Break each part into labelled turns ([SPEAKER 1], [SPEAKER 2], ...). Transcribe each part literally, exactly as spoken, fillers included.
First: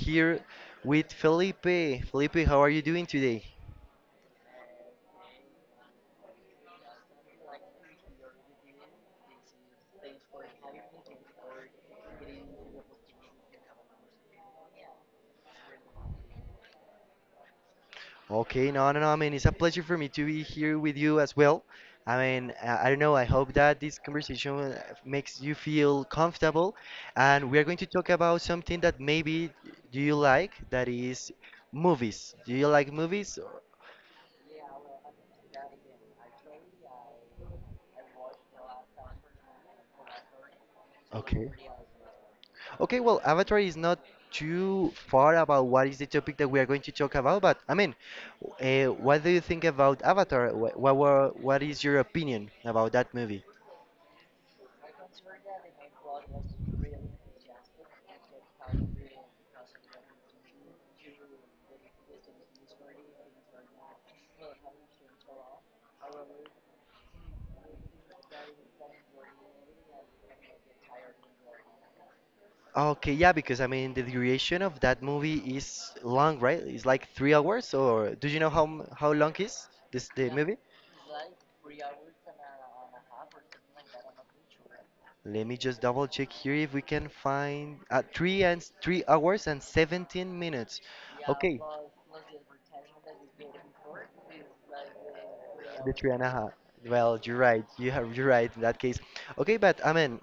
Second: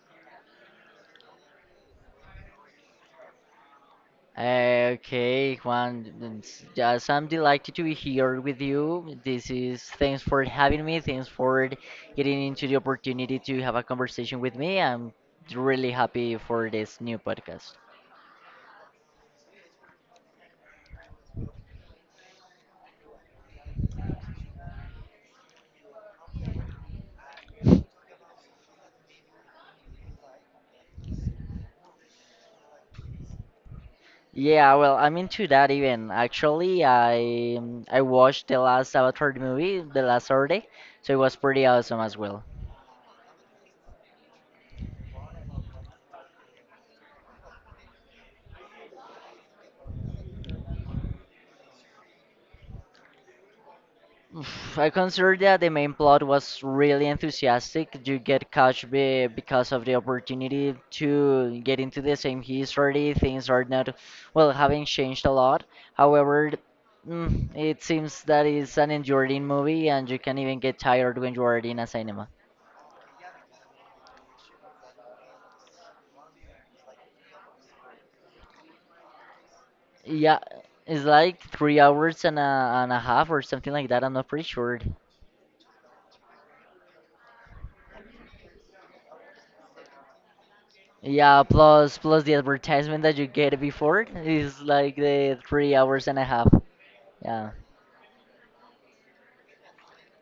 [SPEAKER 1] here with Felipe. Felipe, how are you doing today?
[SPEAKER 2] Uh, Okay, Juan, it's just I'm delighted to be here with you. This is thanks for having me. Thanks for getting into the opportunity to have a conversation with me. I'm really happy for this new podcast.
[SPEAKER 1] Okay, no, no, no, I mean, it's a pleasure for me to be here with you as well. I mean, I, I don't know, I hope that this conversation uh, makes you feel comfortable. And we are going to talk about something that maybe do you like, that is movies. Do you like movies?
[SPEAKER 2] Yeah, well, I'm into that even. Actually, I I watched the last Avatar movie the last Saturday, so it was
[SPEAKER 1] Okay.
[SPEAKER 2] pretty awesome as well.
[SPEAKER 1] Okay, well, Avatar is not too far about what is the topic that we are going to talk about, but I mean, uh, what do you think about Avatar? What, what, what is your opinion about that movie?
[SPEAKER 2] Oof, I consider that the main plot was really enthusiastic. You get catch be- because of the opportunity to get into the same history. Things are not, well, having changed a lot. However, mm, it seems that it's an enduring movie and you can even get tired when you are in a cinema.
[SPEAKER 1] Okay, yeah, because I mean, the duration of that movie is long, right? It's like three hours, or do you know how m- how long is this the
[SPEAKER 2] Yeah,
[SPEAKER 1] movie?
[SPEAKER 2] it's like three hours and a, and a half or something like that. I'm not pretty sure.
[SPEAKER 1] Let me just double check here if we can find uh, three and s- three hours and seventeen minutes.
[SPEAKER 2] Yeah,
[SPEAKER 1] Okay,
[SPEAKER 2] plus plus the advertisement that you get before is like the three
[SPEAKER 1] the
[SPEAKER 2] hours
[SPEAKER 1] three
[SPEAKER 2] and
[SPEAKER 1] and
[SPEAKER 2] a
[SPEAKER 1] a
[SPEAKER 2] half.
[SPEAKER 1] half. Well, you're
[SPEAKER 2] Yeah.
[SPEAKER 1] right. You have you're right in that case. Okay, but I mean,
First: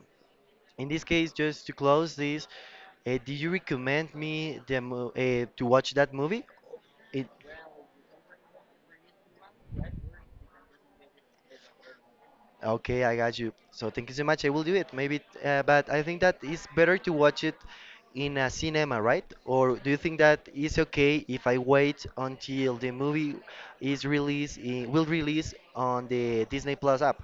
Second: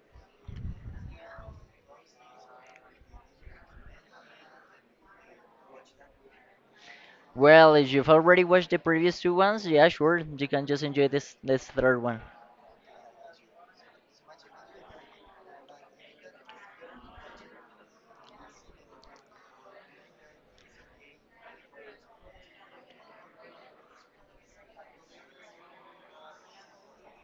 [SPEAKER 1] in this case, just to close this, uh, do you recommend me the mo- uh, to watch that movie? It
[SPEAKER 2] Well, if you've already watched the previous two ones, yeah, sure, you can just enjoy this this third one.
[SPEAKER 1] Okay, I got you. So thank you so much. I will do it. Maybe, uh, but I think that it's better to watch it in a cinema, right? Or do you think that it's okay if I wait until the movie is released, i- will release on the Disney Plus app?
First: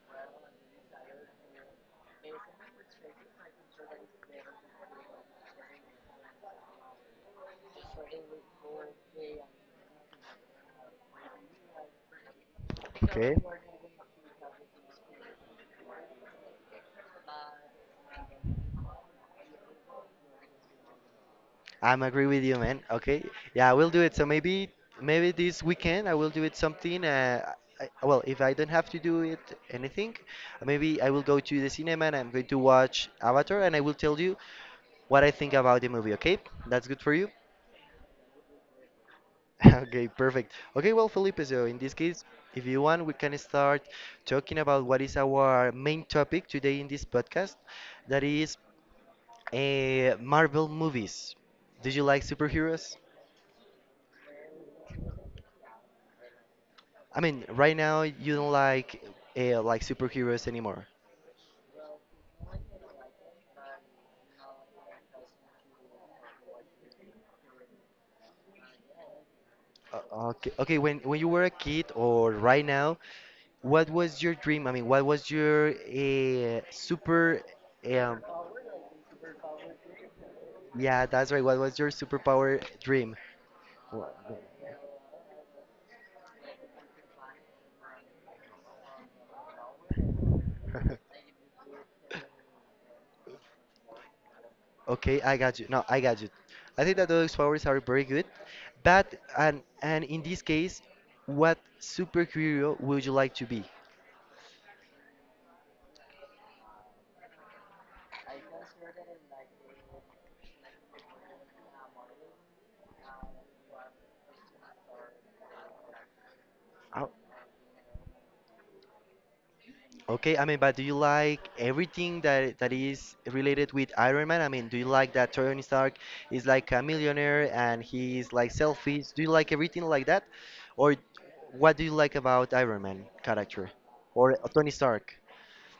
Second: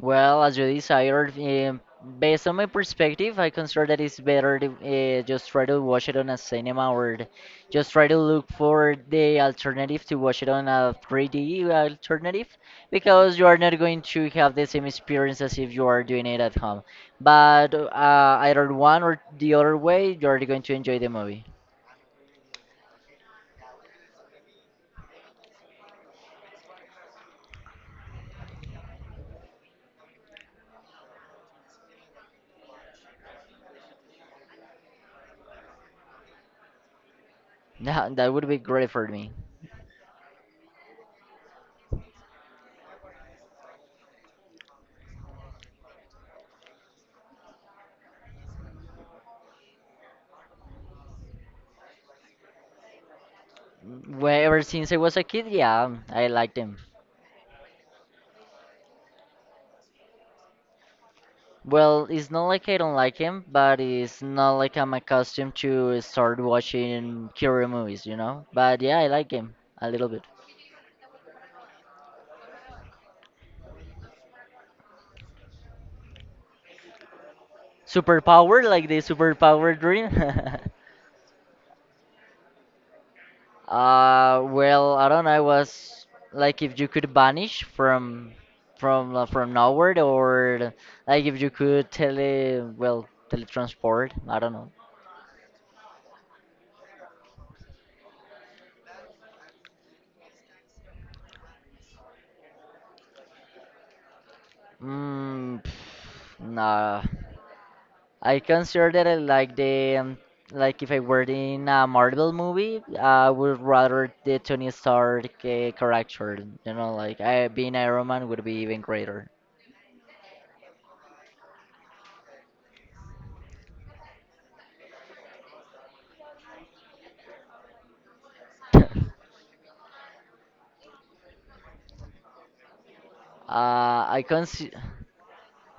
[SPEAKER 2] Well, as you desired, um, based on my perspective, I consider that it's better to uh, just try to watch it on a cinema, or th- just try to look for the alternative to watch it on a three D alternative,
[SPEAKER 1] Okay.
[SPEAKER 2] because you are not going to have the same experience as if you are doing it at home. But uh, either one or the other way, you are going to enjoy the movie.
[SPEAKER 1] I'm agree with you, man. Okay. Yeah, I will do it. So maybe maybe this weekend I will do it something. Uh, I, well, if I don't have to do it anything, maybe I will go to the cinema and I'm going to watch Avatar and I will tell you what I think about the movie, okay? That's good for you?
[SPEAKER 2] That, that would be great for me.
[SPEAKER 1] Okay, perfect. Okay, well, Felipe, so in this case, if you want, we can start talking about what is our main topic today in this podcast, that is uh, Marvel movies. Do you like superheroes?
[SPEAKER 2] Well, ever since I was a kid, yeah, I liked him.
[SPEAKER 1] I mean, right now you don't like uh, like superheroes anymore.
[SPEAKER 2] Well, it's not like I don't like him, but it's not like I'm accustomed to start watching Curio movies, you know? But yeah, I like him a little bit.
[SPEAKER 1] Uh, okay, okay. When when you were a kid or right now, what was your dream? I mean, what was your uh, super um,
[SPEAKER 2] Superpower, like the superpower dream?
[SPEAKER 1] Yeah, that's right. What was your superpower dream? Wha-
[SPEAKER 2] Uh, well, I don't know, I was like if you could vanish from from uh, from nowhere, or like if you could tele well, teletransport, I don't know.
[SPEAKER 1] Okay, I got you. No, I got you. I think that those powers are very good. But and and in this case, what superhero would you like to be?
[SPEAKER 2] Mm, pff, nah. I consider that I like the um, like if I were in a Marvel movie, I would rather the Tony Stark uh, character. You know,
[SPEAKER 1] Oh,
[SPEAKER 2] like I being Iron Man would be even greater.
[SPEAKER 1] okay, I mean, but do you like everything that that is related with Iron Man? I mean, do you like that Tony Stark is like a millionaire and he is like
[SPEAKER 2] uh,
[SPEAKER 1] selfish? Do you like everything like that? Or what do you like about Iron Man character
[SPEAKER 2] I
[SPEAKER 1] or Tony
[SPEAKER 2] consider.
[SPEAKER 1] Stark?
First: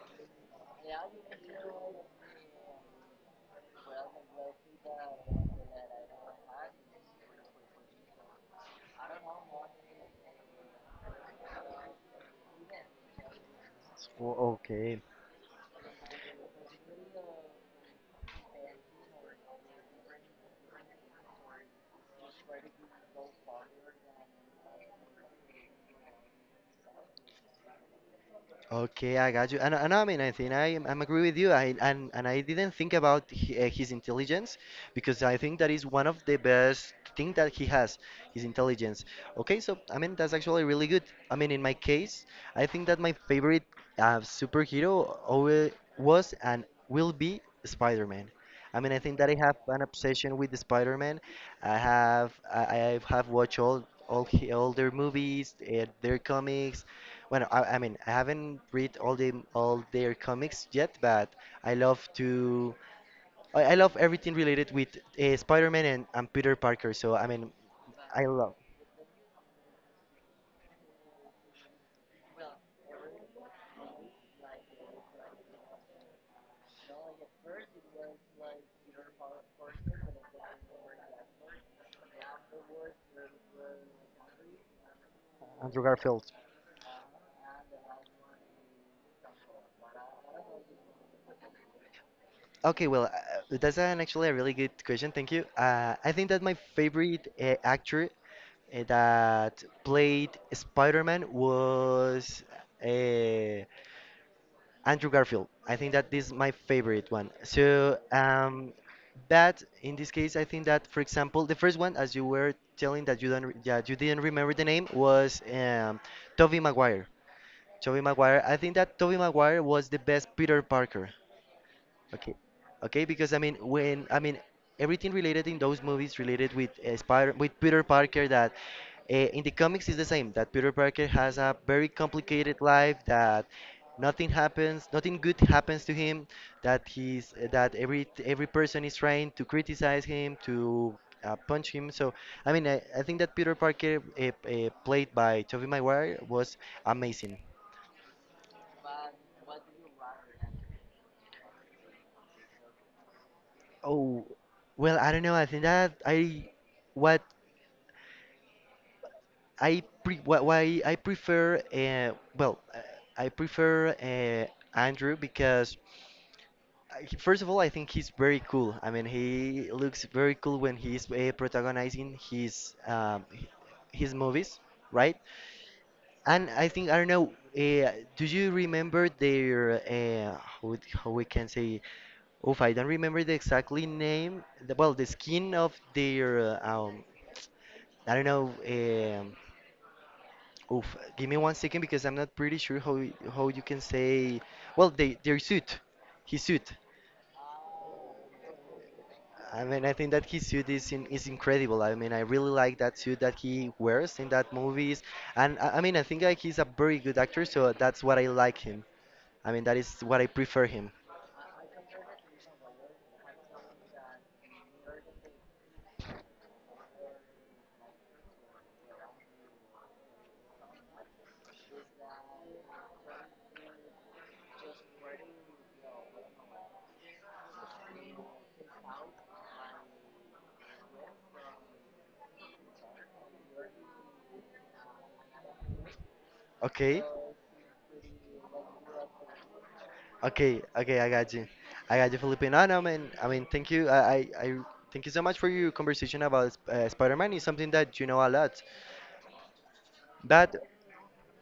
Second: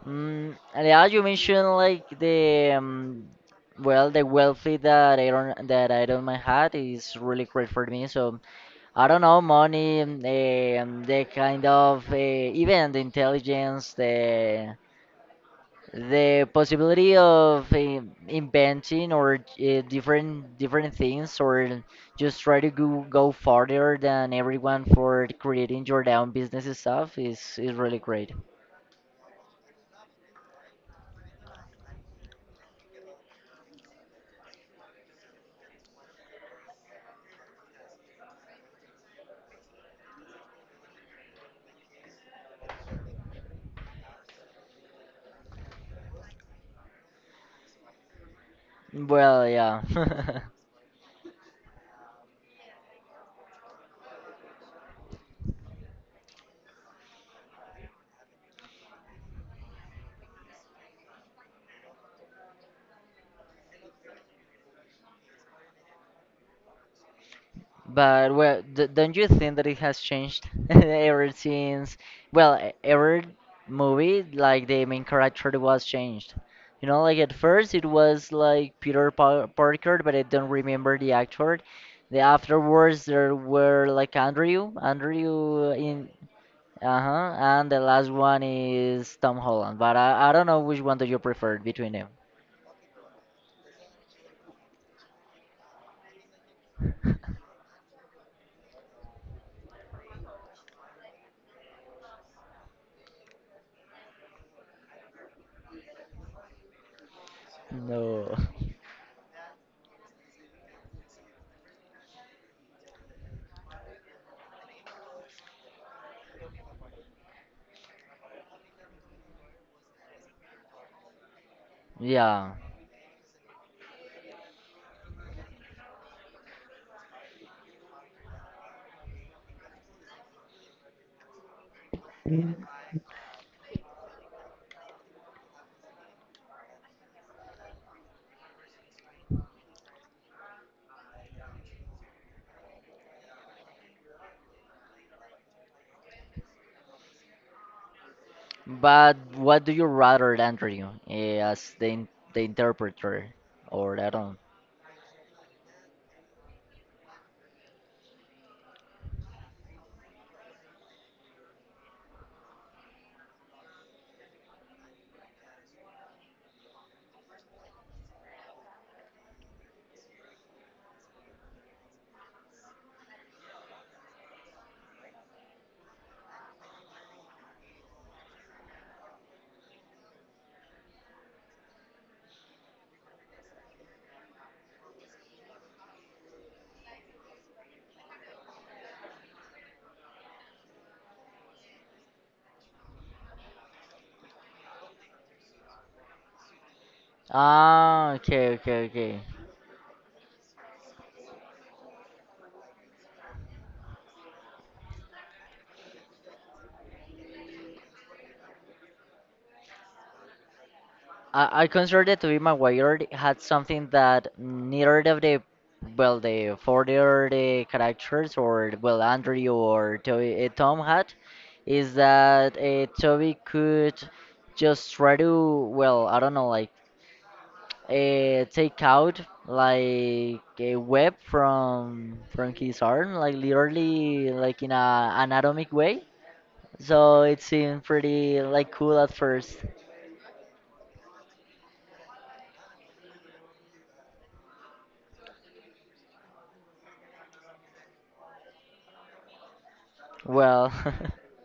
[SPEAKER 2] Mm, and yeah, you mentioned like the um, well, the wealthy that Iron that Iron Man had is really great for me. So I don't know, money, um, the, um, the kind of uh, even the intelligence,
[SPEAKER 1] Well,
[SPEAKER 2] the
[SPEAKER 1] okay,
[SPEAKER 2] the possibility of um, inventing or uh, different different things, or just try to go, go farther than everyone for creating your own business stuff is is really great.
[SPEAKER 1] okay, I got you. And, and I mean, I think I am- I'm agree with you. I and, and I didn't think about hi- uh, his intelligence because I think that is one of the best thing that he has, his intelligence. Okay, so I mean that's actually really good. I mean, in my case, I think that my favorite uh, superhero always was and will be Spider-Man. I mean, I think that I
[SPEAKER 2] Well,
[SPEAKER 1] have
[SPEAKER 2] yeah.
[SPEAKER 1] an obsession with the Spider-Man. I have I, I have watched all all, he- all their movies, uh, their comics. Well, I, I mean, I haven't read all the all their comics yet, but I love to I, I love everything related with uh, Spider-Man and, and Peter Parker. So I mean, I
[SPEAKER 2] But
[SPEAKER 1] love
[SPEAKER 2] well, d don't you think that it has changed ever since? Well, e- every movie, like the main character was changed. You know, like at first it was like Peter Pa- Parker, but I don't remember the actor. The afterwards there were like Andrew, Andrew
[SPEAKER 1] Andrew
[SPEAKER 2] in.
[SPEAKER 1] Garfield.
[SPEAKER 2] Uh-huh, and the last one is Tom Holland. But I, I don't know which one do you prefer between them.
[SPEAKER 1] Okay, well, uh, that's an actually a really good question. Thank you. Uh, I think that my favorite uh, actor uh, that played Spider-Man was uh, Andrew Garfield. I think that this is my favorite one. So,
[SPEAKER 2] No.
[SPEAKER 1] um, but in this case, I think that, for example, the first one, as you were telling that you don't, re- that you didn't remember the name, was um, Tobey Maguire. Tobey Maguire. I think that Tobey Maguire was the best Peter Parker. Okay,
[SPEAKER 2] Yeah.
[SPEAKER 1] okay, because I mean, when I mean everything related in those movies related with uh, Spider, with Peter Parker, that Eh, in the comics, is the same that Peter Parker has a very complicated life, that nothing happens, nothing good happens to him, that he's eh, that every every person is trying to criticize him, to uh, punch him. So I mean, I, I think that Peter Parker, uh, uh, played by Tobey Maguire, was amazing.
[SPEAKER 2] But what do you rather, Andrew, eh, as the in the interpreter, or that
[SPEAKER 1] Oh,
[SPEAKER 2] one?
[SPEAKER 1] well, I don't know. I think that I what I pre what why I prefer uh, well uh, I prefer uh, Andrew because I- first of all, I think he's very cool. I mean, he looks very cool when he's uh, protagonizing his um, h- his movies, right? And I think I don't know. Uh, do you remember their uh, how, it- how we can say? Oof, I don't remember the exactly name. The, well, the skin of their, uh, um, I don't know. Um, oof, give me one second because I'm not pretty sure how y- how you can say. Well, they their suit, his suit.
[SPEAKER 2] Ah, okay, okay, okay.
[SPEAKER 1] I mean, I think that his suit is in, is incredible. I mean, I really like that suit that he wears in that movies, and I, I mean, I think like he's a very good actor, so that's what I like him. I mean, that is what I prefer him.
[SPEAKER 2] I, I consider it to be my Wired had something that neither of the well the further the characters, or well Andrew or Toby, uh, Tom had, is that uh, Toby could just try to, well, I don't know, like uh, take out like a web from from his arm, like literally like in a anatomic way.
[SPEAKER 1] Okay,
[SPEAKER 2] So it seemed pretty like cool at first.
[SPEAKER 1] okay, okay. I got you. I got you, Felipe. No, no, man. I mean, thank you. I, I, I thank you so much for your conversation about uh, Spider-Man. It's something that you know a lot. But
[SPEAKER 2] Well.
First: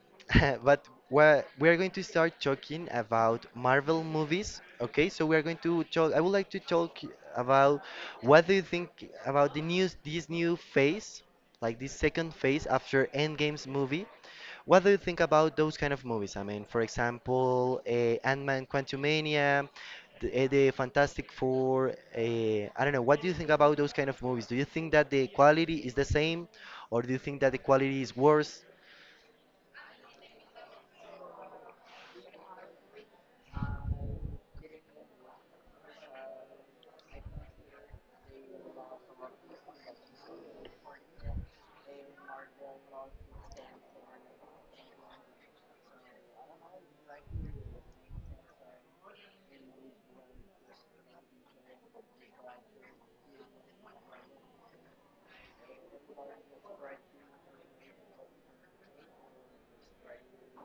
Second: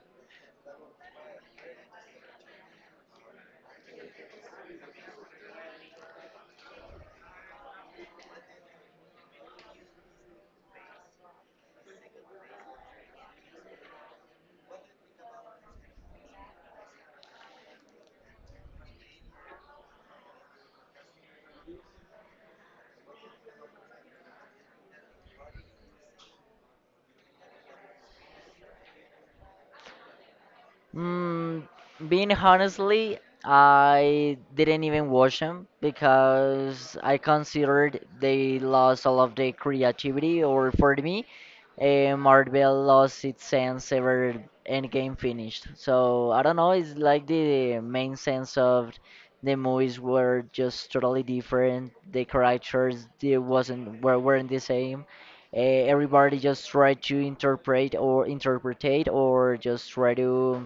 [SPEAKER 1] but we're, we're going to start talking about Marvel movies. Okay, so we are going to talk. I would like to talk about what do you think about the news, this new phase, like this second phase after Endgame's movie. What do you think about those kind of movies? I mean, for example, uh, Ant-Man, Quantumania, the, uh, the Fantastic Four. Uh, I don't know. What do you think about those kind of movies? Do you think that the quality is the same, or do you think that the quality is worse?
[SPEAKER 2] mm, being honestly, I didn't even watch them because I considered they lost all of their creativity, or for me, uh, Marvel lost its sense ever Endgame finished. So I don't know. It's like the main sense of the movies were just totally different. The characters, they wasn't were weren't the same. Uh, everybody just tried to interpret or interpretate, or just try to,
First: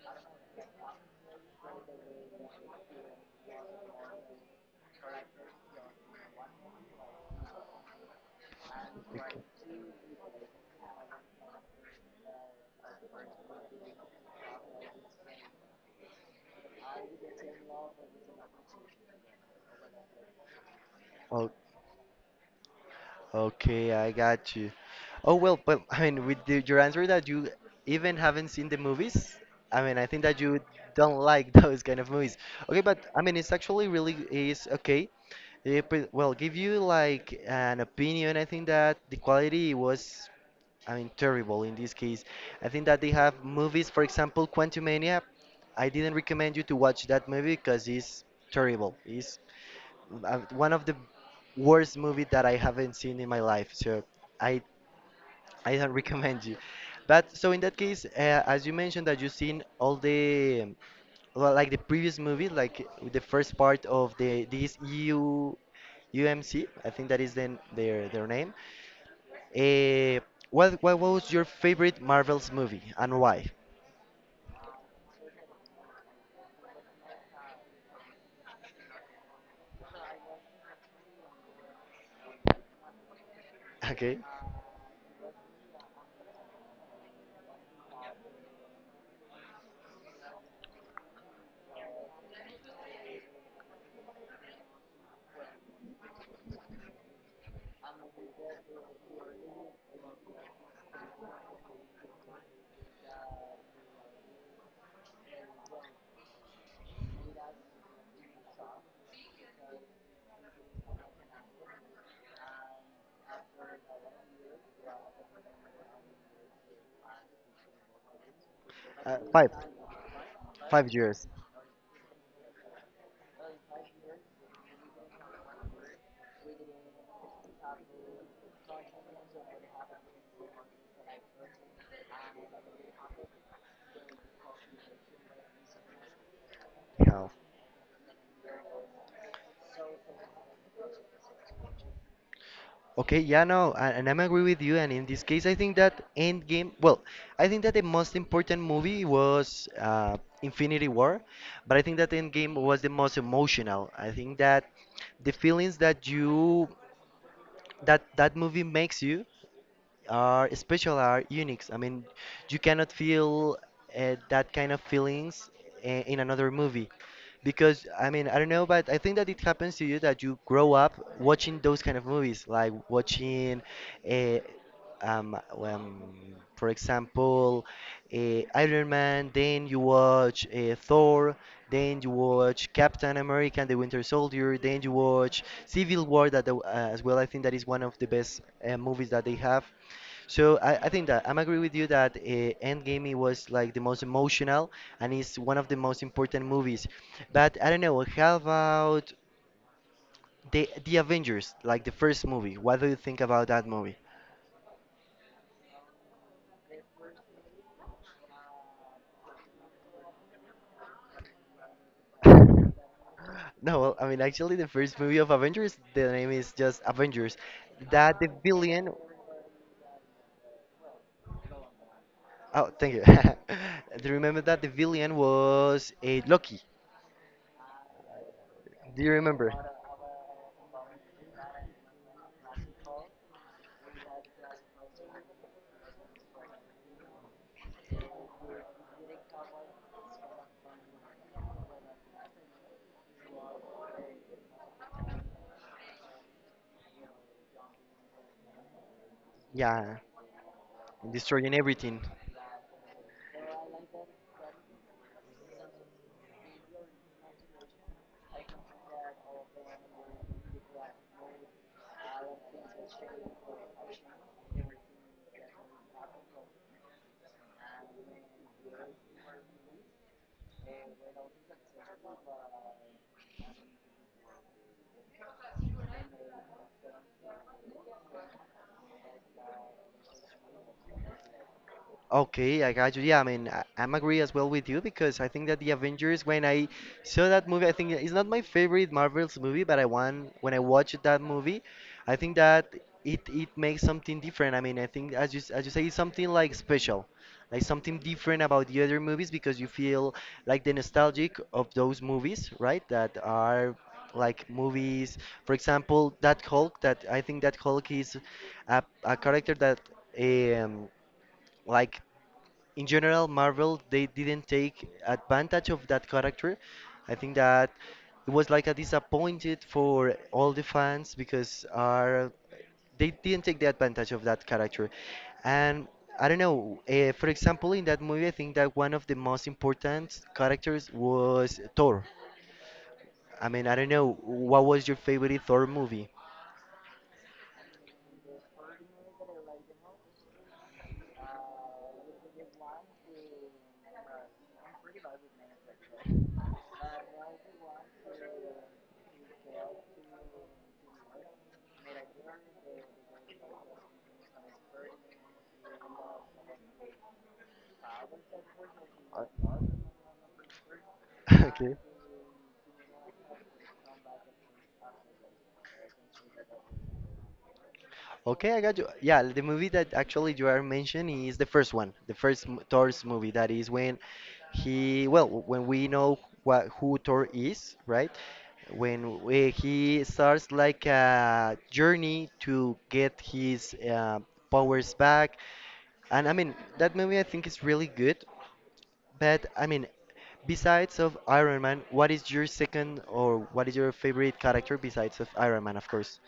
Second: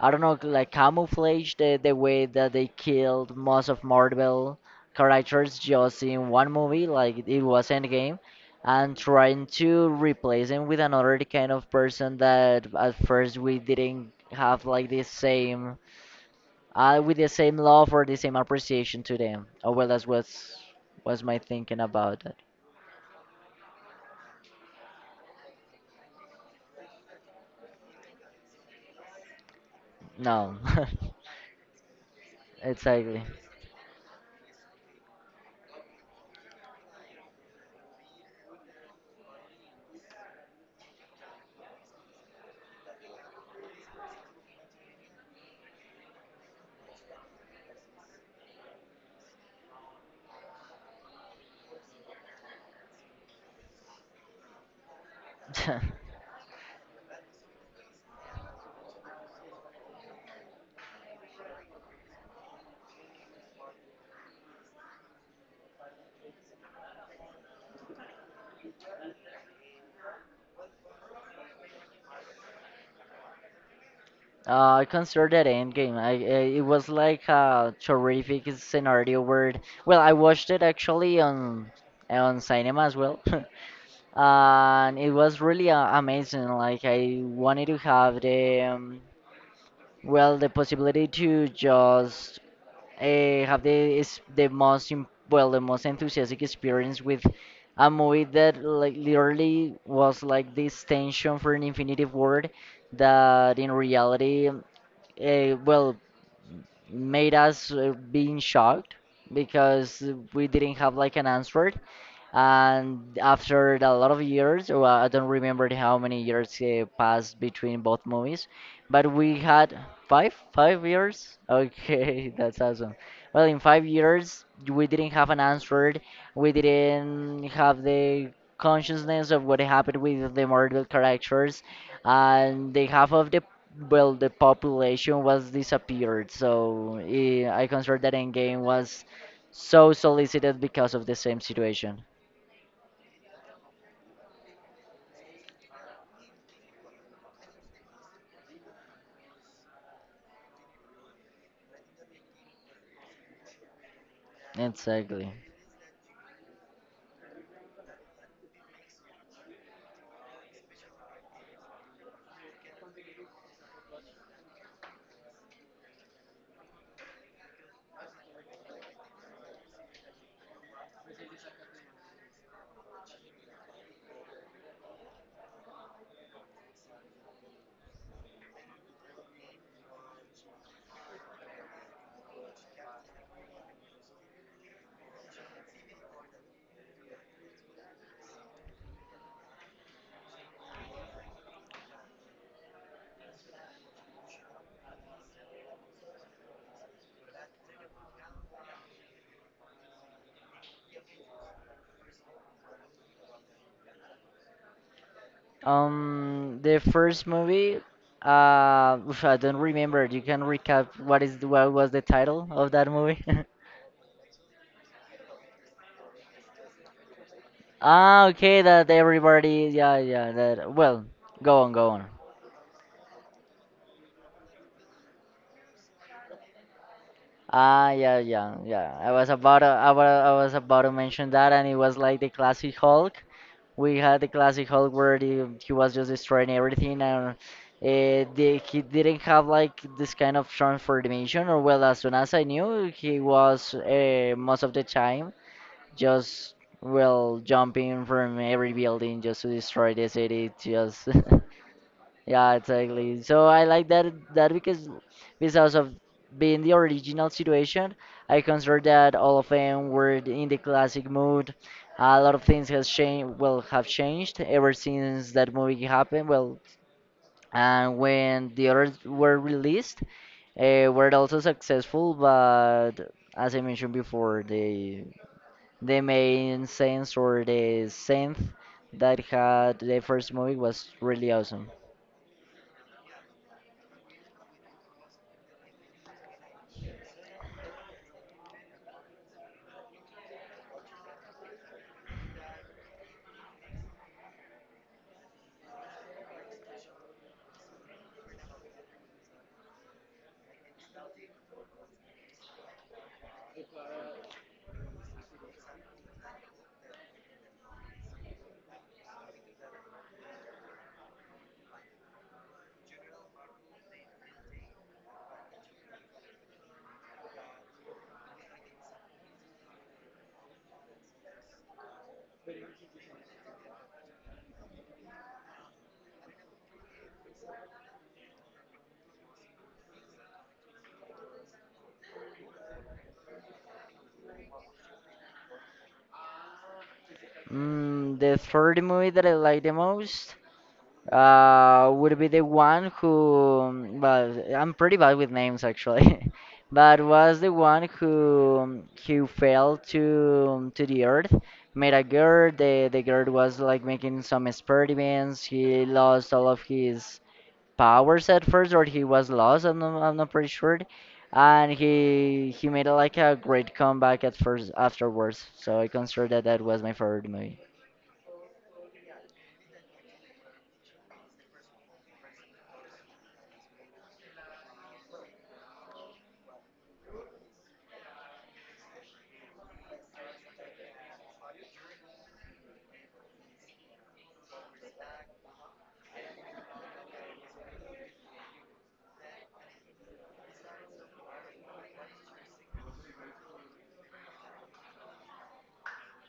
[SPEAKER 2] I don't know, like camouflage the, the way that they killed most of Marvel characters just in one movie, like it was Endgame, and trying to replace him with another kind of person that at first we didn't have like the same, uh, with the same love or the same appreciation to them. Oh well, that's what's was my thinking about it.
[SPEAKER 1] Okay, I got you. Oh well, but I mean, with the, your answer that you even haven't seen the movies, I mean, I think that
[SPEAKER 2] No.
[SPEAKER 1] you don't like those kind of movies. Okay, but I
[SPEAKER 2] Exactly.
[SPEAKER 1] mean, it's actually really is okay. Eh, but, well, give you like an opinion. I think that the quality was, I mean, terrible in this case. I think that they have movies, for example, Quantumania. I didn't recommend you to watch that movie because it's terrible. It's uh, one of the worst movie that I haven't seen in my life. So I I don't recommend you. But so in that case, uh, as you mentioned that you've seen all the um, well, like the previous movie, like the first part of the this E U U M C, I think that is then their their name. Uh, what what was your favorite Marvel's movie and why?
[SPEAKER 2] Uh, I consider that Endgame. I, I it was like a terrific scenario where, well, I watched it actually on on cinema as well.
[SPEAKER 1] Okay,
[SPEAKER 2] And it was really uh, amazing. Like I wanted to have the um, well the possibility to just uh, have the is the most im- well the most enthusiastic experience with a movie that like literally was like this tension for an infinitive word that in reality uh, well made us uh, being shocked, because we didn't have like an answer. And after a lot of years, or I don't remember how many years uh, passed between both movies, but
[SPEAKER 1] uh,
[SPEAKER 2] we
[SPEAKER 1] five
[SPEAKER 2] had five five
[SPEAKER 1] five years.
[SPEAKER 2] years. Okay. That's awesome. Well, in five years we didn't have an answer. We didn't have the consciousness of what happened with the murder characters, and the half of the, well, the population was disappeared. So eh, I consider that Endgame was so solicited because of the same situation.
[SPEAKER 1] Okay, yeah, no, and, and I'm agree with you. And in this case, I think that Endgame, well, I think that the most important movie was uh, Infinity War, but I think that Endgame was the most emotional. I think that the
[SPEAKER 2] Exactly.
[SPEAKER 1] feelings that you that that movie makes you are special, are unique. I mean, you cannot feel uh, that kind of feelings in, in another movie. Because, I mean, I don't know, but I think that it happens to you that you grow up watching those kind of movies, like watching, uh, um, um, for example, uh, Iron Man, then you watch uh, Thor, then you watch Captain America and the Winter Soldier, then you watch Civil War, that the- uh, as well I think that is one of the best uh, movies that they have. So I, I think that I'm agree with you that uh, Endgame it was like the most emotional and it's one of the most important movies. But I don't know, how about the the Avengers, like the first movie? What do you think about that movie?
[SPEAKER 2] Um, the first movie, uh, oof, I don't remember. You can recap what is what was the title of that movie?
[SPEAKER 1] No, well, I mean actually the first movie of Avengers, the name is just Avengers. That
[SPEAKER 2] Ah,
[SPEAKER 1] the
[SPEAKER 2] okay,
[SPEAKER 1] villain,
[SPEAKER 2] that everybody, yeah, yeah, that. Well, go on, go on.
[SPEAKER 1] oh, thank you. Do you remember that the villain was a Loki?
[SPEAKER 2] Ah, yeah, yeah, yeah.
[SPEAKER 1] Do you
[SPEAKER 2] I was
[SPEAKER 1] remember?
[SPEAKER 2] about to, I was, I was about to mention that, and it was like the classic Hulk. We had the classic Hulk where the, he was just destroying everything, and uh, the, he didn't have like this kind of transformation, or, well, as soon as I knew, he was uh, most of the time just, well, jumping from every building just to destroy
[SPEAKER 1] Yeah,
[SPEAKER 2] the city just.
[SPEAKER 1] destroying everything.
[SPEAKER 2] Yeah, exactly. So I like that that, because because of being the original situation, I consider that all of them were in the classic mood. A lot of things has changed, well, have changed ever since that movie happened. Well, and when the others were released, uh, were also successful, but as I mentioned before, the the main sense, or the sense that had the first movie, was really awesome.
[SPEAKER 1] Okay, I got you. Yeah, I mean, I, I'm agree as well with you because I think that the Avengers, when I saw that movie, I think it's not my favorite Marvel's movie, but I want when I watched that movie, I think that it it makes something different. I mean, I think as you s- as you say, it's something like special, like something different about the other movies because you feel like the nostalgic of those movies, right? That are like movies, for example, that Hulk. That I think that Hulk is a, a character that um like in general, Marvel they didn't take advantage of that character. I think that it was like a disappointed for all the fans because our they didn't take the advantage of that character. And I don't know. Uh, for example, in that movie, I think that one of the most important characters was Thor. I mean, I don't know. What was your favorite Thor movie?
[SPEAKER 2] Mm, the third movie that I like the most uh, would be the one who, well, I'm pretty bad with names actually, but was the one who who fell to to the earth, made a girl. The the girl was like making some experiments. He lost all of his powers at first, or he was lost. I'm not, I'm not pretty sure. And
[SPEAKER 1] Okay.
[SPEAKER 2] he he made like a great comeback at first afterwards. So I consider that that was my favorite movie.
[SPEAKER 1] Okay, I got you. Yeah, the movie that actually you are mentioning is the first one, the first m- Thor's movie. That is when he, well, when we know what who Thor is, right? When we, he starts like a journey to get his uh, powers back, and I mean that movie I think is really good. But I mean, besides of Iron Man, what is your second or what is your favorite character besides of Iron Man, of course,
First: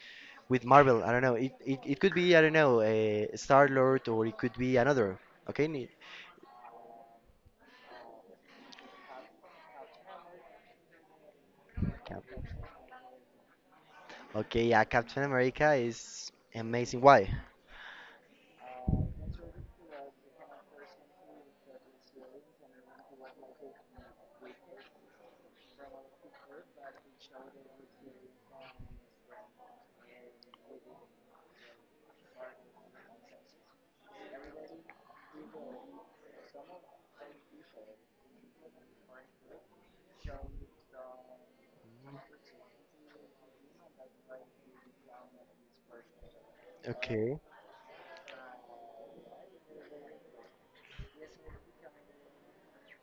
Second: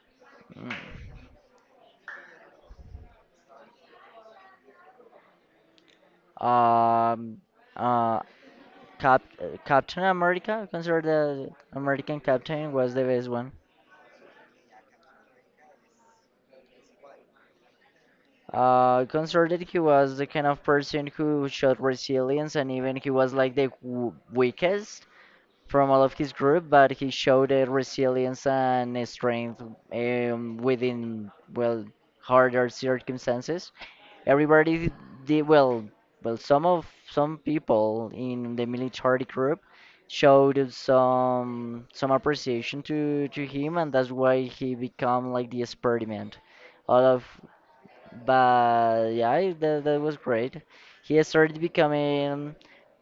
[SPEAKER 1] with
[SPEAKER 2] Mm.
[SPEAKER 1] Marvel? I don't know. It it, it could be, I don't know, a Star Lord or it could be another. Okay, Ni-
[SPEAKER 2] Um, uh, Cap Captain America, considered the American
[SPEAKER 1] Cap.
[SPEAKER 2] Captain, was the best one.
[SPEAKER 1] Okay, yeah, Captain America is amazing. Why?
[SPEAKER 2] Uh, considered he was the kind of person who showed resilience, and even he was like the w weakest from all of his group, but he showed a resilience and a strength um, within, well, harder circumstances. Everybody did well. Well, some of some people in the military group showed some some appreciation to to him, and that's why he become like the experiment. All of,
[SPEAKER 1] Okay,
[SPEAKER 2] but yeah, that, that was great. He started becoming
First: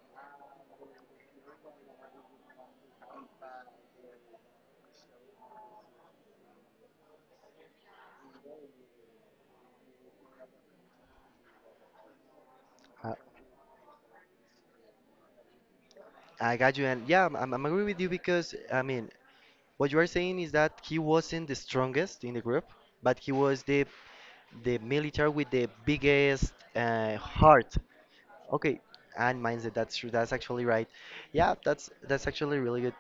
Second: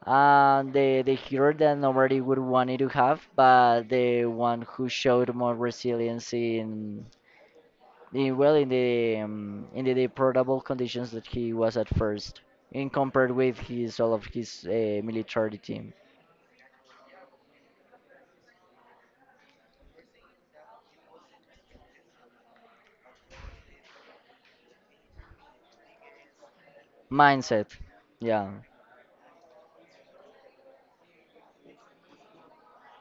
[SPEAKER 2] uh, the the hero that nobody would want it to have, but the one who showed more resilience in in, well in the um, in the deplorable conditions that he was at first in,
[SPEAKER 1] uh,
[SPEAKER 2] compared with his all of his uh, military team.
[SPEAKER 1] I got you, and yeah, I'm, I'm I'm agree with you because I mean, what you are saying is that he wasn't the strongest in the group, but he was the the military with the biggest uh,
[SPEAKER 2] Mindset.
[SPEAKER 1] heart.
[SPEAKER 2] Yeah.
[SPEAKER 1] Okay, and mindset. That's true. That's actually right. Yeah, that's that's actually really good.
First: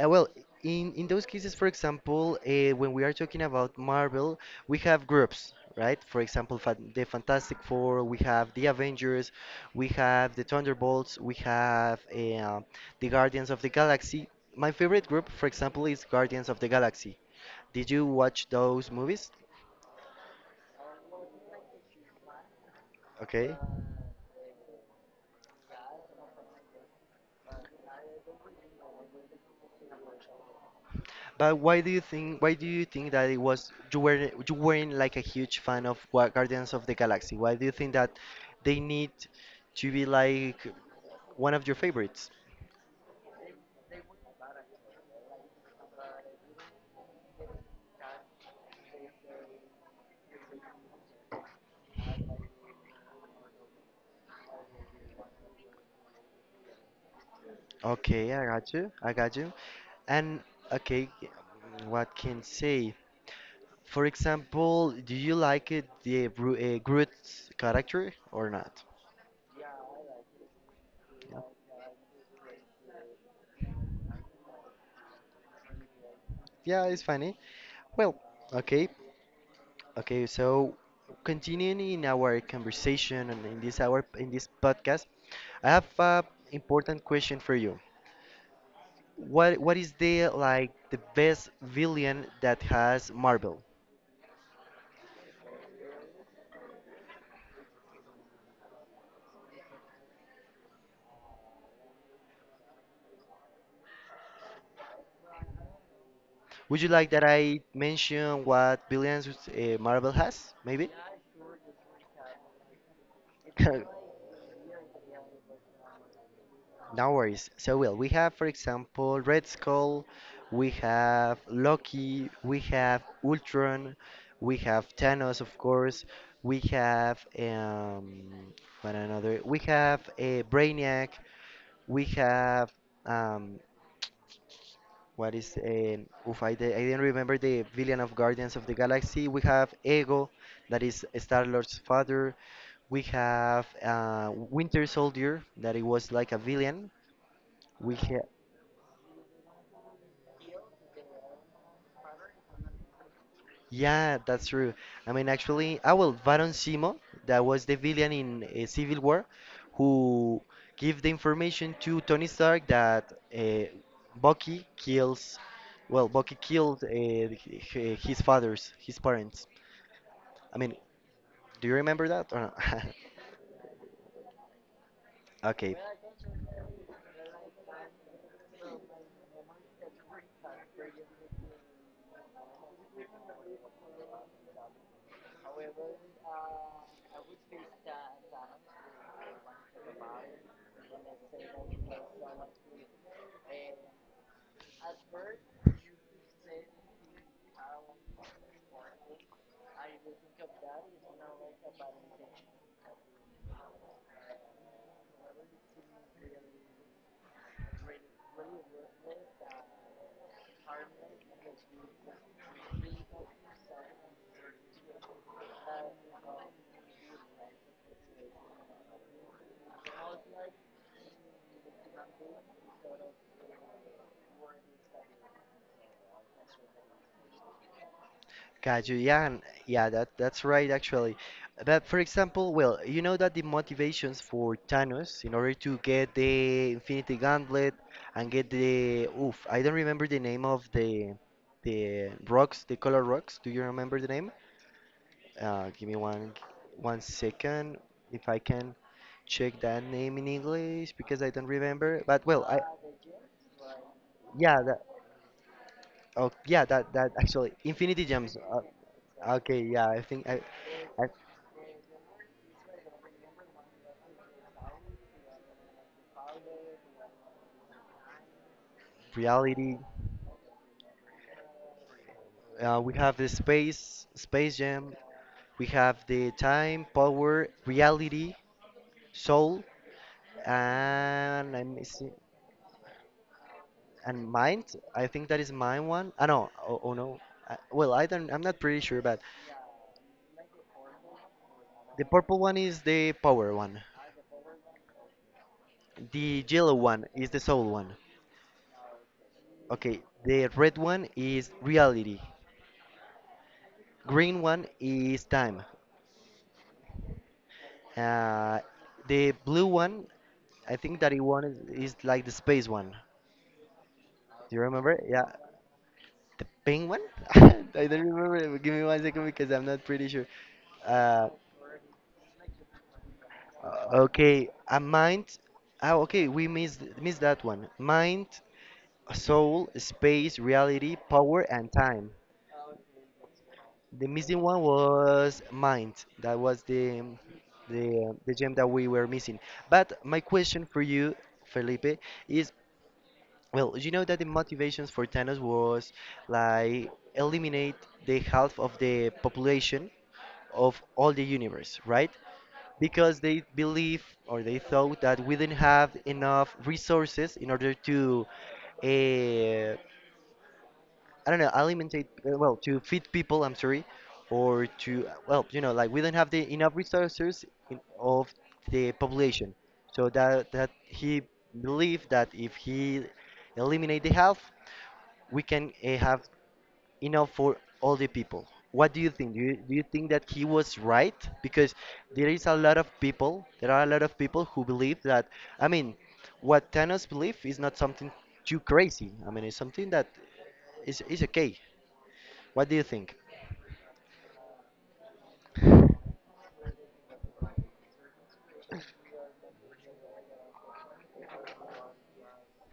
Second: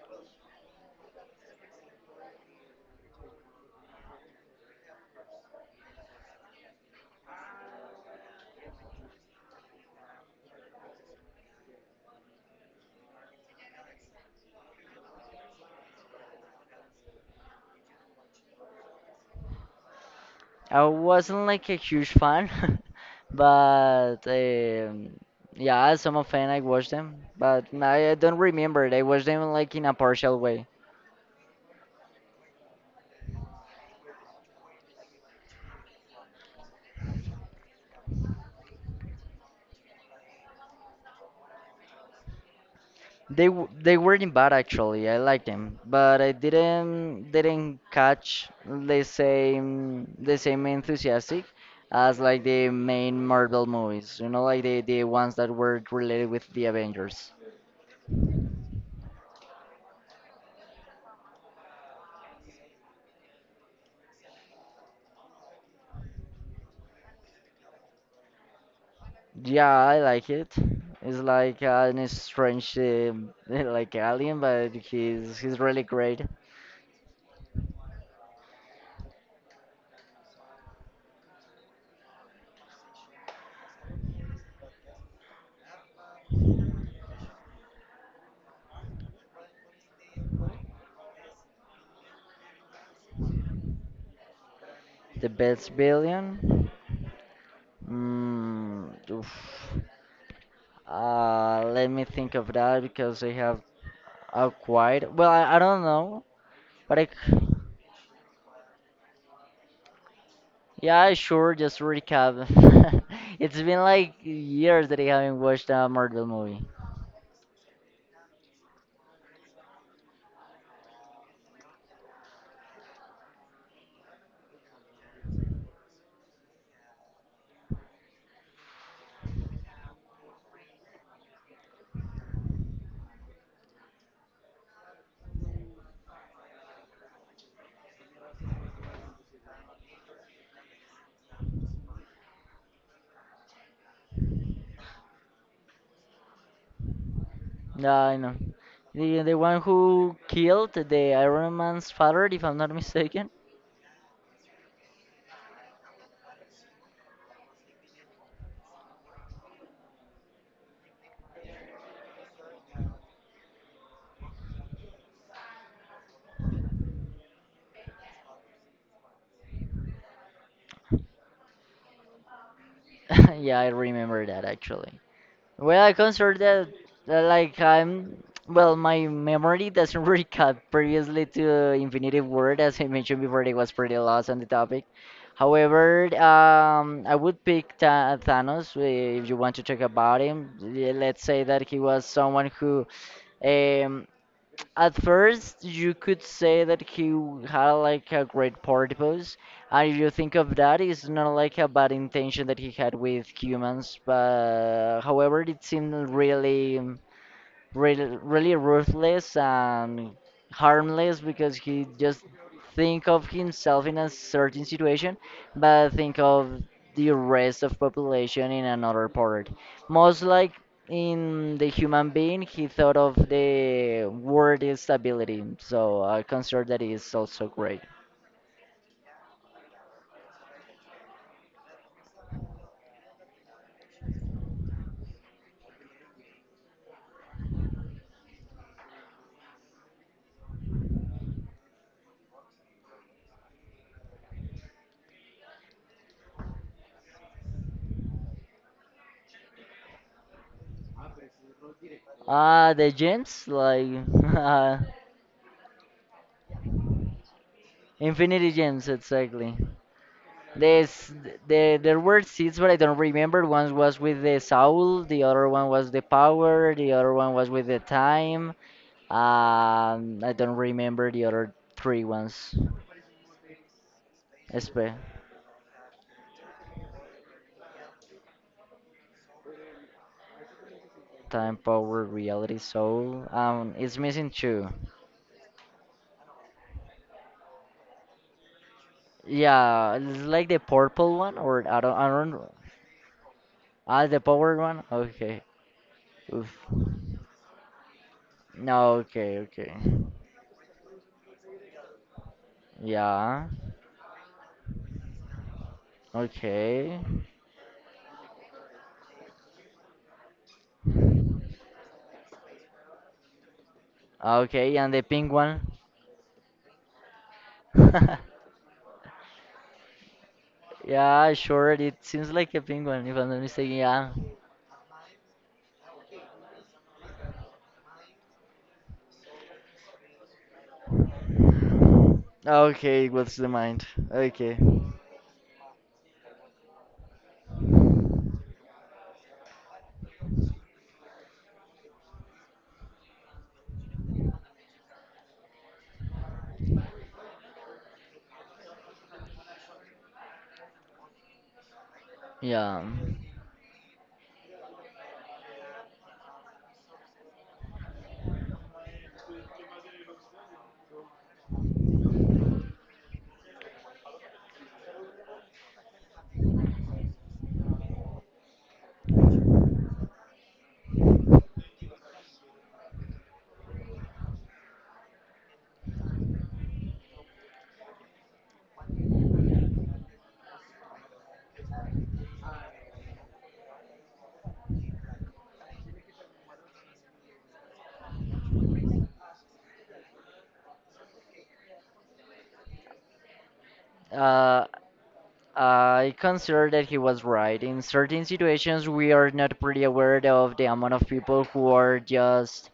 [SPEAKER 1] Uh, well, in in those cases, for example, uh, when we are talking about Marvel, we have groups, right? For example, fan the Fantastic Four, we have the Avengers, we have the Thunderbolts, we have uh, the Guardians of the Galaxy. My favorite group, for example, is Guardians of the Galaxy. Did you watch those movies?
[SPEAKER 2] I wasn't like a huge fan
[SPEAKER 1] Okay.
[SPEAKER 2] but um, yeah, as some fan I watched them, but i I don't remember it. I watched them like in a partial way.
[SPEAKER 1] But why do you think why do you think that it was you were you weren't like a huge fan of Gua- Guardians of the Galaxy? Why do you think that they need to be like one of your favorites?
[SPEAKER 2] They w- they weren't bad actually. I liked them, but I didn't didn't catch the same the same enthusiastic as like the main Marvel movies. You know, like the the ones that were related with the Avengers.
[SPEAKER 1] Okay, I got you. I got you. And okay, what can say? For example, do you like it the Bru- uh, Groot's character or not?
[SPEAKER 2] Yeah, I like it. It's
[SPEAKER 1] Yeah,
[SPEAKER 2] like an strange uh, like alien, but he's he's really great.
[SPEAKER 1] yeah, it's funny. Well, okay. Okay, so continuing in our conversation and in this hour in this podcast, I have a important question for you. What what is the like the best villain that has Marvel?
[SPEAKER 2] The best villain. Mm, oof. Uh, let me think of that, because I have. Uh, quite. Well, I, I don't know,
[SPEAKER 1] Would you
[SPEAKER 2] but I,
[SPEAKER 1] like that
[SPEAKER 2] c-
[SPEAKER 1] I mention what villains uh, Marvel has? Maybe.
[SPEAKER 2] yeah, sure. Just to recap. It's been like years that I haven't watched a Marvel movie.
[SPEAKER 1] No worries. So, well, we have, for example, Red Skull, we have Loki, we have Ultron, we have Thanos, of course, we have um, one another, we have a Brainiac, we have um, what is um oof, I, di- I didn't remember the villain of Guardians of the Galaxy. We have Ego, that is Star Lord's father. We have uh, Winter Soldier, that it was like a villain.
[SPEAKER 2] Yeah,
[SPEAKER 1] We ha
[SPEAKER 2] I know. The the one who killed the Iron Man's father, if I'm not mistaken.
[SPEAKER 1] Yeah, that's true. I mean, actually, ah, well, Baron Simo, that was the villain in uh, Civil War, who gave the information to Tony Stark that uh, Bucky kills, well, Bucky killed uh, h- his fathers, his parents. I mean, do you remember that or not?
[SPEAKER 2] Yeah, I remember that actually.
[SPEAKER 1] Okay.
[SPEAKER 2] Well, I consider that, that, like, I'm. Well, my memory doesn't recap previously to Infinity War, as I mentioned before. It was pretty lost on the topic. However, um, I would pick Tha- Thanos eh, if you want to talk about him. Yeah, let's say that he was someone who, um, at first, you could say that he w- had like a great purpose, and if you think of that, it's not like a bad intention that he had with humans. But however, it seemed really really, really ruthless and harmless because he just think of himself in a certain situation, but think of the rest of population in another part. Most like in the human being, he thought of the word is stability, so I consider that is also great.
[SPEAKER 1] Got Yeah, and- yeah, that that's right actually. But for example, well, you know that the motivations for Thanos in order to get the Infinity Gauntlet and get the oof, I don't remember the name of the the rocks, the color rocks. Do you remember the name? Uh, give me one one second if I can check that name in English because I don't remember. But well, I
[SPEAKER 2] Ah, the gems, like
[SPEAKER 1] yeah,
[SPEAKER 2] uh,
[SPEAKER 1] that oh yeah, that that actually Infinity Gems.
[SPEAKER 2] infinity
[SPEAKER 1] Uh,
[SPEAKER 2] gems, exactly.
[SPEAKER 1] okay, yeah, I think I.
[SPEAKER 2] This the there were seats, but I don't remember. One was with the soul, the other one was the power, the other one was with the time.
[SPEAKER 1] Reality.
[SPEAKER 2] Um, I don't remember the other three ones.
[SPEAKER 1] Uh, we have the space, Space
[SPEAKER 2] Espe,
[SPEAKER 1] Jam. We have the time, power, reality, soul, and
[SPEAKER 2] time,
[SPEAKER 1] I'm
[SPEAKER 2] power,
[SPEAKER 1] missing
[SPEAKER 2] reality, soul. Um, it's
[SPEAKER 1] and
[SPEAKER 2] missing
[SPEAKER 1] mind.
[SPEAKER 2] two.
[SPEAKER 1] I think that is my one. Ah no, oh, oh no. Uh, well, I don't. I'm not pretty sure, but
[SPEAKER 2] Yeah, it's like the purple one, or I don't,
[SPEAKER 1] the
[SPEAKER 2] I
[SPEAKER 1] purple
[SPEAKER 2] don't.
[SPEAKER 1] one is the power one.
[SPEAKER 2] Ah, the power one. Okay.
[SPEAKER 1] The
[SPEAKER 2] Oof.
[SPEAKER 1] yellow one is the soul one.
[SPEAKER 2] No. Okay. Okay.
[SPEAKER 1] Okay, the red one is reality.
[SPEAKER 2] Yeah.
[SPEAKER 1] Green one is time.
[SPEAKER 2] Okay.
[SPEAKER 1] Uh, the blue one, I think that it one is, is like the space one. Do you
[SPEAKER 2] Okay, and
[SPEAKER 1] remember?
[SPEAKER 2] the
[SPEAKER 1] Yeah,
[SPEAKER 2] pink one.
[SPEAKER 1] the penguin. I don't remember it, but give me one second because I'm not pretty sure. Uh,
[SPEAKER 2] Yeah, sure. It seems like a penguin, if I'm not mistaken. Yeah.
[SPEAKER 1] okay, a mind. Oh, okay, we missed missed that one. Mind, soul, space, reality, power, and time.
[SPEAKER 2] Okay, what's the mind?
[SPEAKER 1] The missing
[SPEAKER 2] Okay.
[SPEAKER 1] one was mind. That was the the the gem that we were missing. But my question for you, Felipe, is well, you know that the motivations for Thanos was like eliminate the half of the population of all the universe, right?
[SPEAKER 2] Yeah.
[SPEAKER 1] Because they believe or they thought that we didn't have enough resources in order to, uh, I don't know, alimentate, uh, well, to feed people, I'm sorry, or to, well, you know, like we don't have the enough resources in, of the population. So that, that he believed that if he eliminate the health, we can uh, have enough for all the people. What do you think? Do you, do you think that he was right? Because there is a lot of people, there are a lot of people who believe that, I mean, what Thanos believe is not something too crazy. I mean, it's something that is, is okay. What do you think?
[SPEAKER 2] Uh, I consider that he was right. In certain situations, we are not pretty aware of the amount of people who are just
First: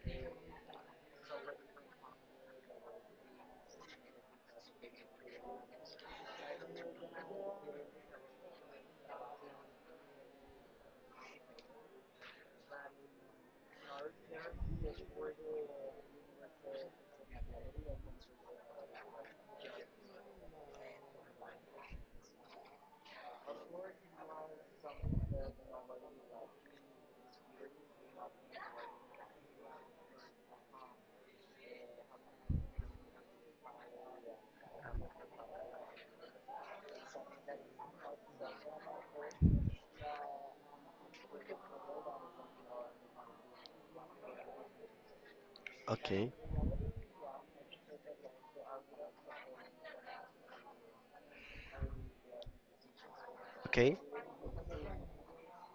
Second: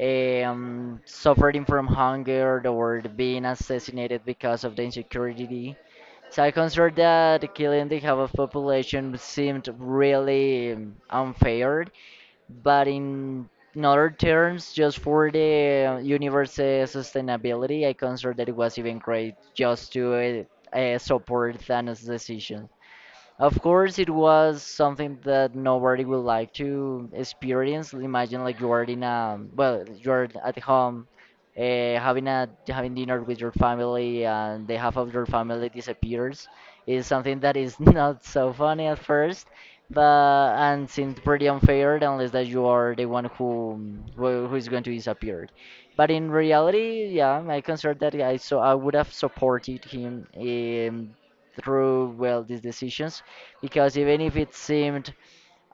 [SPEAKER 2] um, suffering from hunger or being assassinated because of the insecurity. So I consider that killing the half of population seemed really um, unfair, but in in other terms, just for the universe's sustainability, I consider that it was even great just to uh, uh, support Thanos' decision. Of course, it was something that nobody would like to experience. Imagine like you are in a well, you're at home, uh, having a having dinner with your family, and the half of your family disappears. Is something that is not so funny at first, but and seems pretty unfair unless that you are the one who who who is going to disappear. But
[SPEAKER 1] Okay.
[SPEAKER 2] in reality, yeah, I consider that I so I would have supported him in through well these decisions,
[SPEAKER 1] Okay.
[SPEAKER 2] because even if it seemed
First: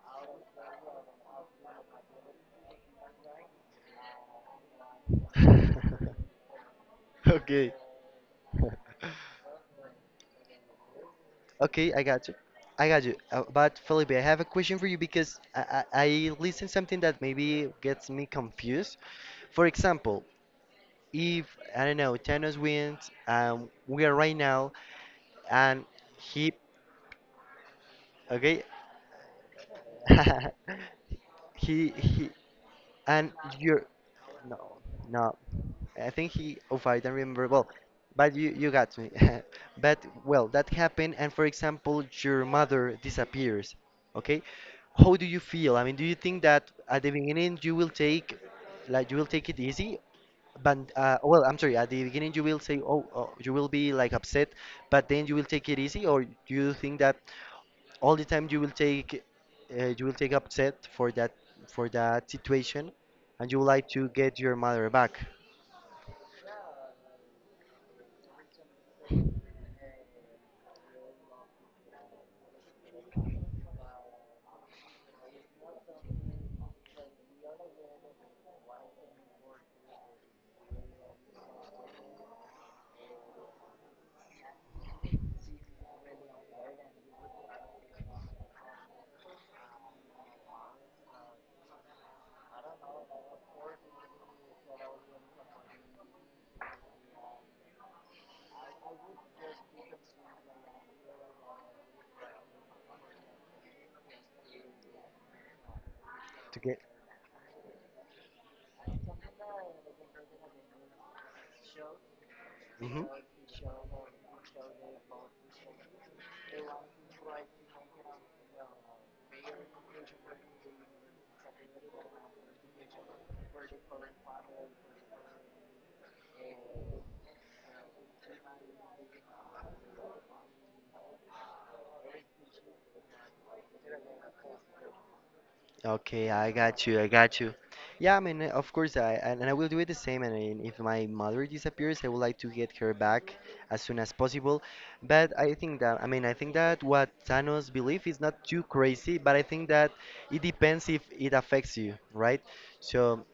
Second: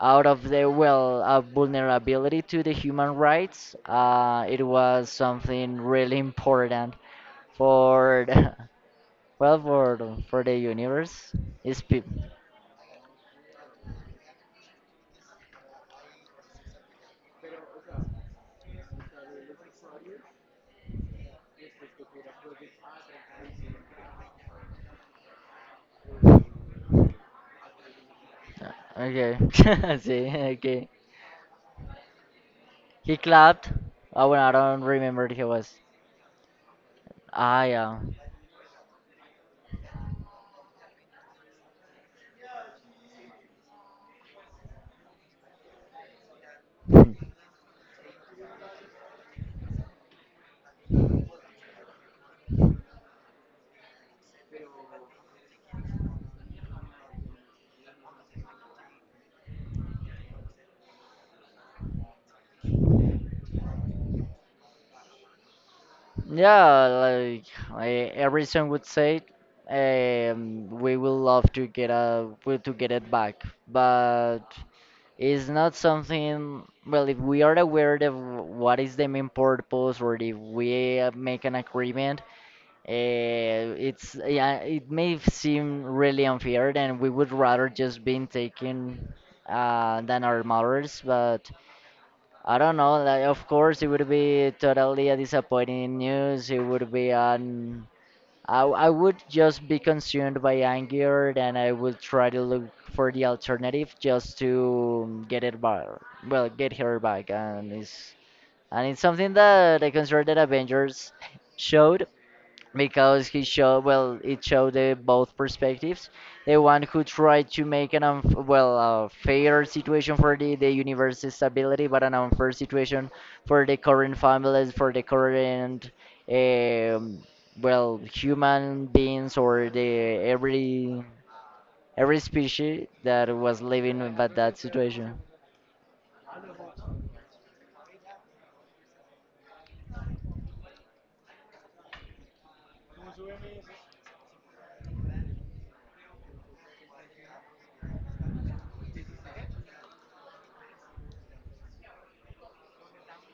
[SPEAKER 2] out of the well a vulnerability to the human rights, uh, it was something really important
[SPEAKER 1] Okay.
[SPEAKER 2] for the, well for the- for the universe. It's
[SPEAKER 1] Okay, I
[SPEAKER 2] peop
[SPEAKER 1] got you. I got you. Uh, but Felipe, I have a question for you because I, I, I listened something that maybe gets me confused. For example, if I don't know Thanos wins, um, we are right now, and he, okay,
[SPEAKER 2] okay, see, okay.
[SPEAKER 1] he he,
[SPEAKER 2] He
[SPEAKER 1] and
[SPEAKER 2] clapped.
[SPEAKER 1] you're
[SPEAKER 2] Oh, well, I
[SPEAKER 1] no,
[SPEAKER 2] don't remember
[SPEAKER 1] no,
[SPEAKER 2] he was.
[SPEAKER 1] I think he. Oh, I don't remember.
[SPEAKER 2] Ah,
[SPEAKER 1] Well,
[SPEAKER 2] yeah,
[SPEAKER 1] but you you got me. But well, that happened, and for example, your mother disappears. Okay, how do you feel? I mean, do you think that at the beginning you will take like you will take it easy, but uh, well, I'm sorry. At the beginning, you will say, "Oh, oh," you will be like upset, but then you will take it easy, or do you think that all the time you will take, uh, you will take upset for that for that situation, and you would like to get your mother back
[SPEAKER 2] hmm, yeah. Like I, every song would say, um, we will love to get a we- to get it back, but it's not something, well, if we are aware of what is the main purpose or if we uh, make an agreement, uh, it's yeah, it may seem really unfair and we would rather just been taken uh, than our mothers, but I don't know. Like, of course, it would be totally a disappointing news. It would be an I, I would just be consumed by anger and I would try to look for the alternative just to get it back. Well,
[SPEAKER 1] to
[SPEAKER 2] get
[SPEAKER 1] get.
[SPEAKER 2] her back. And it's, and it's something that I consider that Avengers showed
[SPEAKER 1] Hmm.
[SPEAKER 2] because he showed well it showed the both perspectives, the one who tried to make an unf- well a fair situation for the, the universe's stability but an unfair situation for the current families for the current um, well human beings or the every every species that was living with that that situation.
[SPEAKER 1] Okay, I got you. I got you. Yeah, I mean, uh, of course, I and and I will do it the same. And then if my mother disappears, I would like to get her back as soon as possible. But I think that, I mean, I think that what Thanos believe is not too crazy, but I think that it depends if it affects you, right? So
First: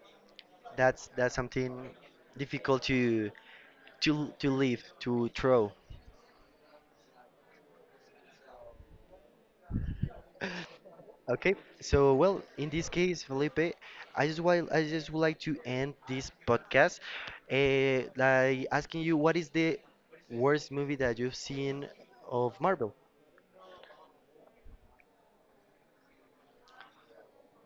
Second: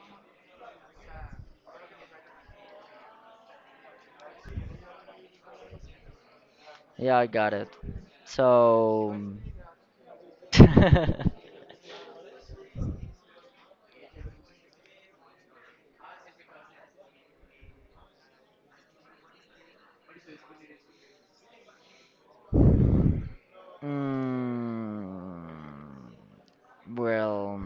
[SPEAKER 1] that's that's something difficult to to to leave to throw.
[SPEAKER 2] Yeah, I got it. So
[SPEAKER 1] Okay, so well, in this case, Felipe, I just while I just would like to end this podcast, uh, like asking you what is the worst movie that you've seen of Marvel?
[SPEAKER 2] mm, well,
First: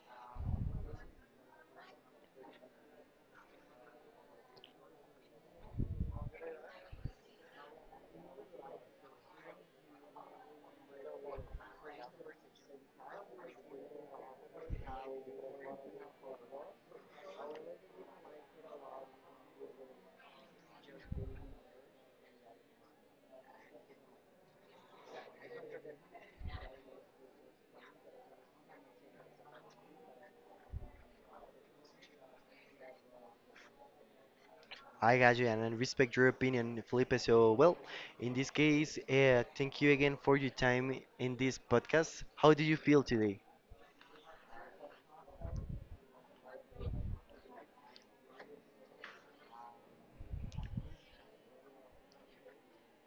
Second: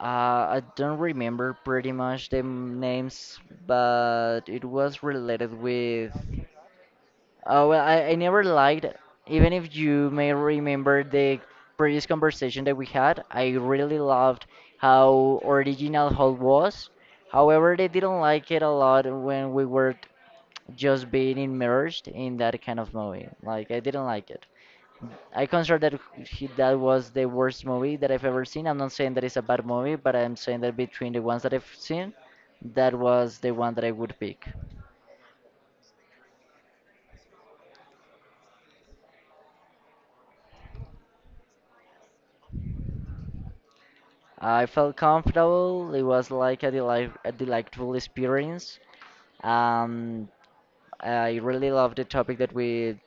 [SPEAKER 2] uh, I don't remember pretty much the m- names, but it was related with. Oh, well, I, I never liked, even if you may remember the previous conversation that we had, I really loved how original Hulk was. However, they didn't like it a lot when we were just being immersed in that kind of movie. Like, I didn't like it. I consider that he, that was the worst movie that I've ever seen. I'm not saying that it's a bad movie, but I'm saying that between the ones that I've seen, that was the one that I would pick.
[SPEAKER 1] I got you, and I respect your opinion, Felipe. So well, in this case, uh, thank you again for your time in this podcast. How do you feel today?
[SPEAKER 2] I felt comfortable. It was like a, delight, a delightful experience. Um, I really love the topic that we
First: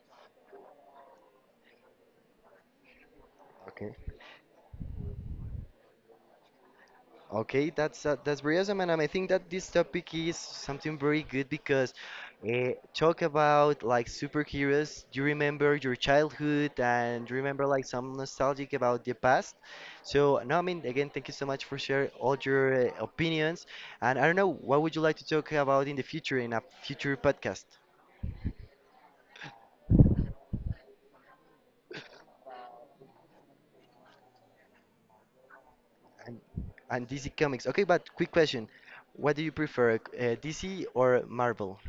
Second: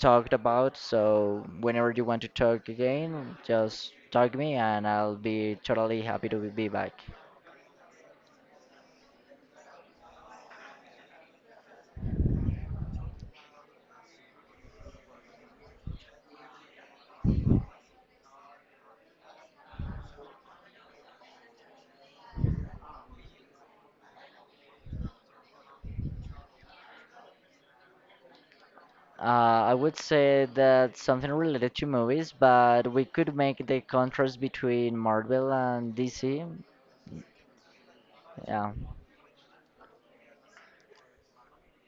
[SPEAKER 2] talked about. So whenever you want to talk again,
[SPEAKER 1] Okay.
[SPEAKER 2] just talk me, and I'll be totally happy to be back.
[SPEAKER 1] Okay, that's uh, that's brilliant, and I think that this topic is something very good because uh, talk about like superheroes. You remember your childhood, and you remember like some nostalgic about the past. So no, I mean again, thank you so much for sharing all your uh, opinions. And I don't know, what would you like to talk about in the future in a future podcast?
[SPEAKER 2] Uh, I would say that something related to movies, but we could make the contrast between Marvel and
[SPEAKER 1] And
[SPEAKER 2] D C.
[SPEAKER 1] and D C Comics. Okay, but quick question:
[SPEAKER 2] Yeah,
[SPEAKER 1] what do you prefer, uh, D C or Marvel?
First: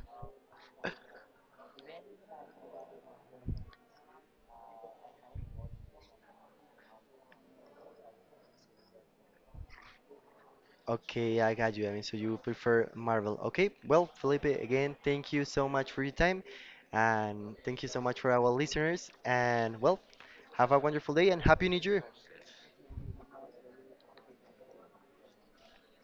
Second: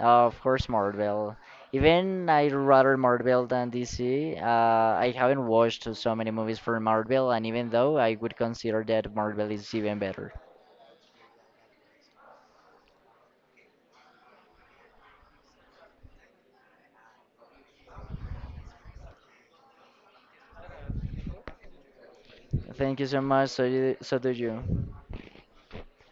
[SPEAKER 2] Uh, of course, Marvel. Even I rather Marvel than D C. Uh, I haven't watched so many movies for Marvel, and even though I would consider that Marvel is even better.
[SPEAKER 1] Okay, I got you. I mean, so you prefer Marvel. Okay, well, Felipe, again, thank you so much for your time. And thank you so much for our listeners. And well, have a wonderful day and Happy New Year.
[SPEAKER 2] Thank you so much. So, you, so do you.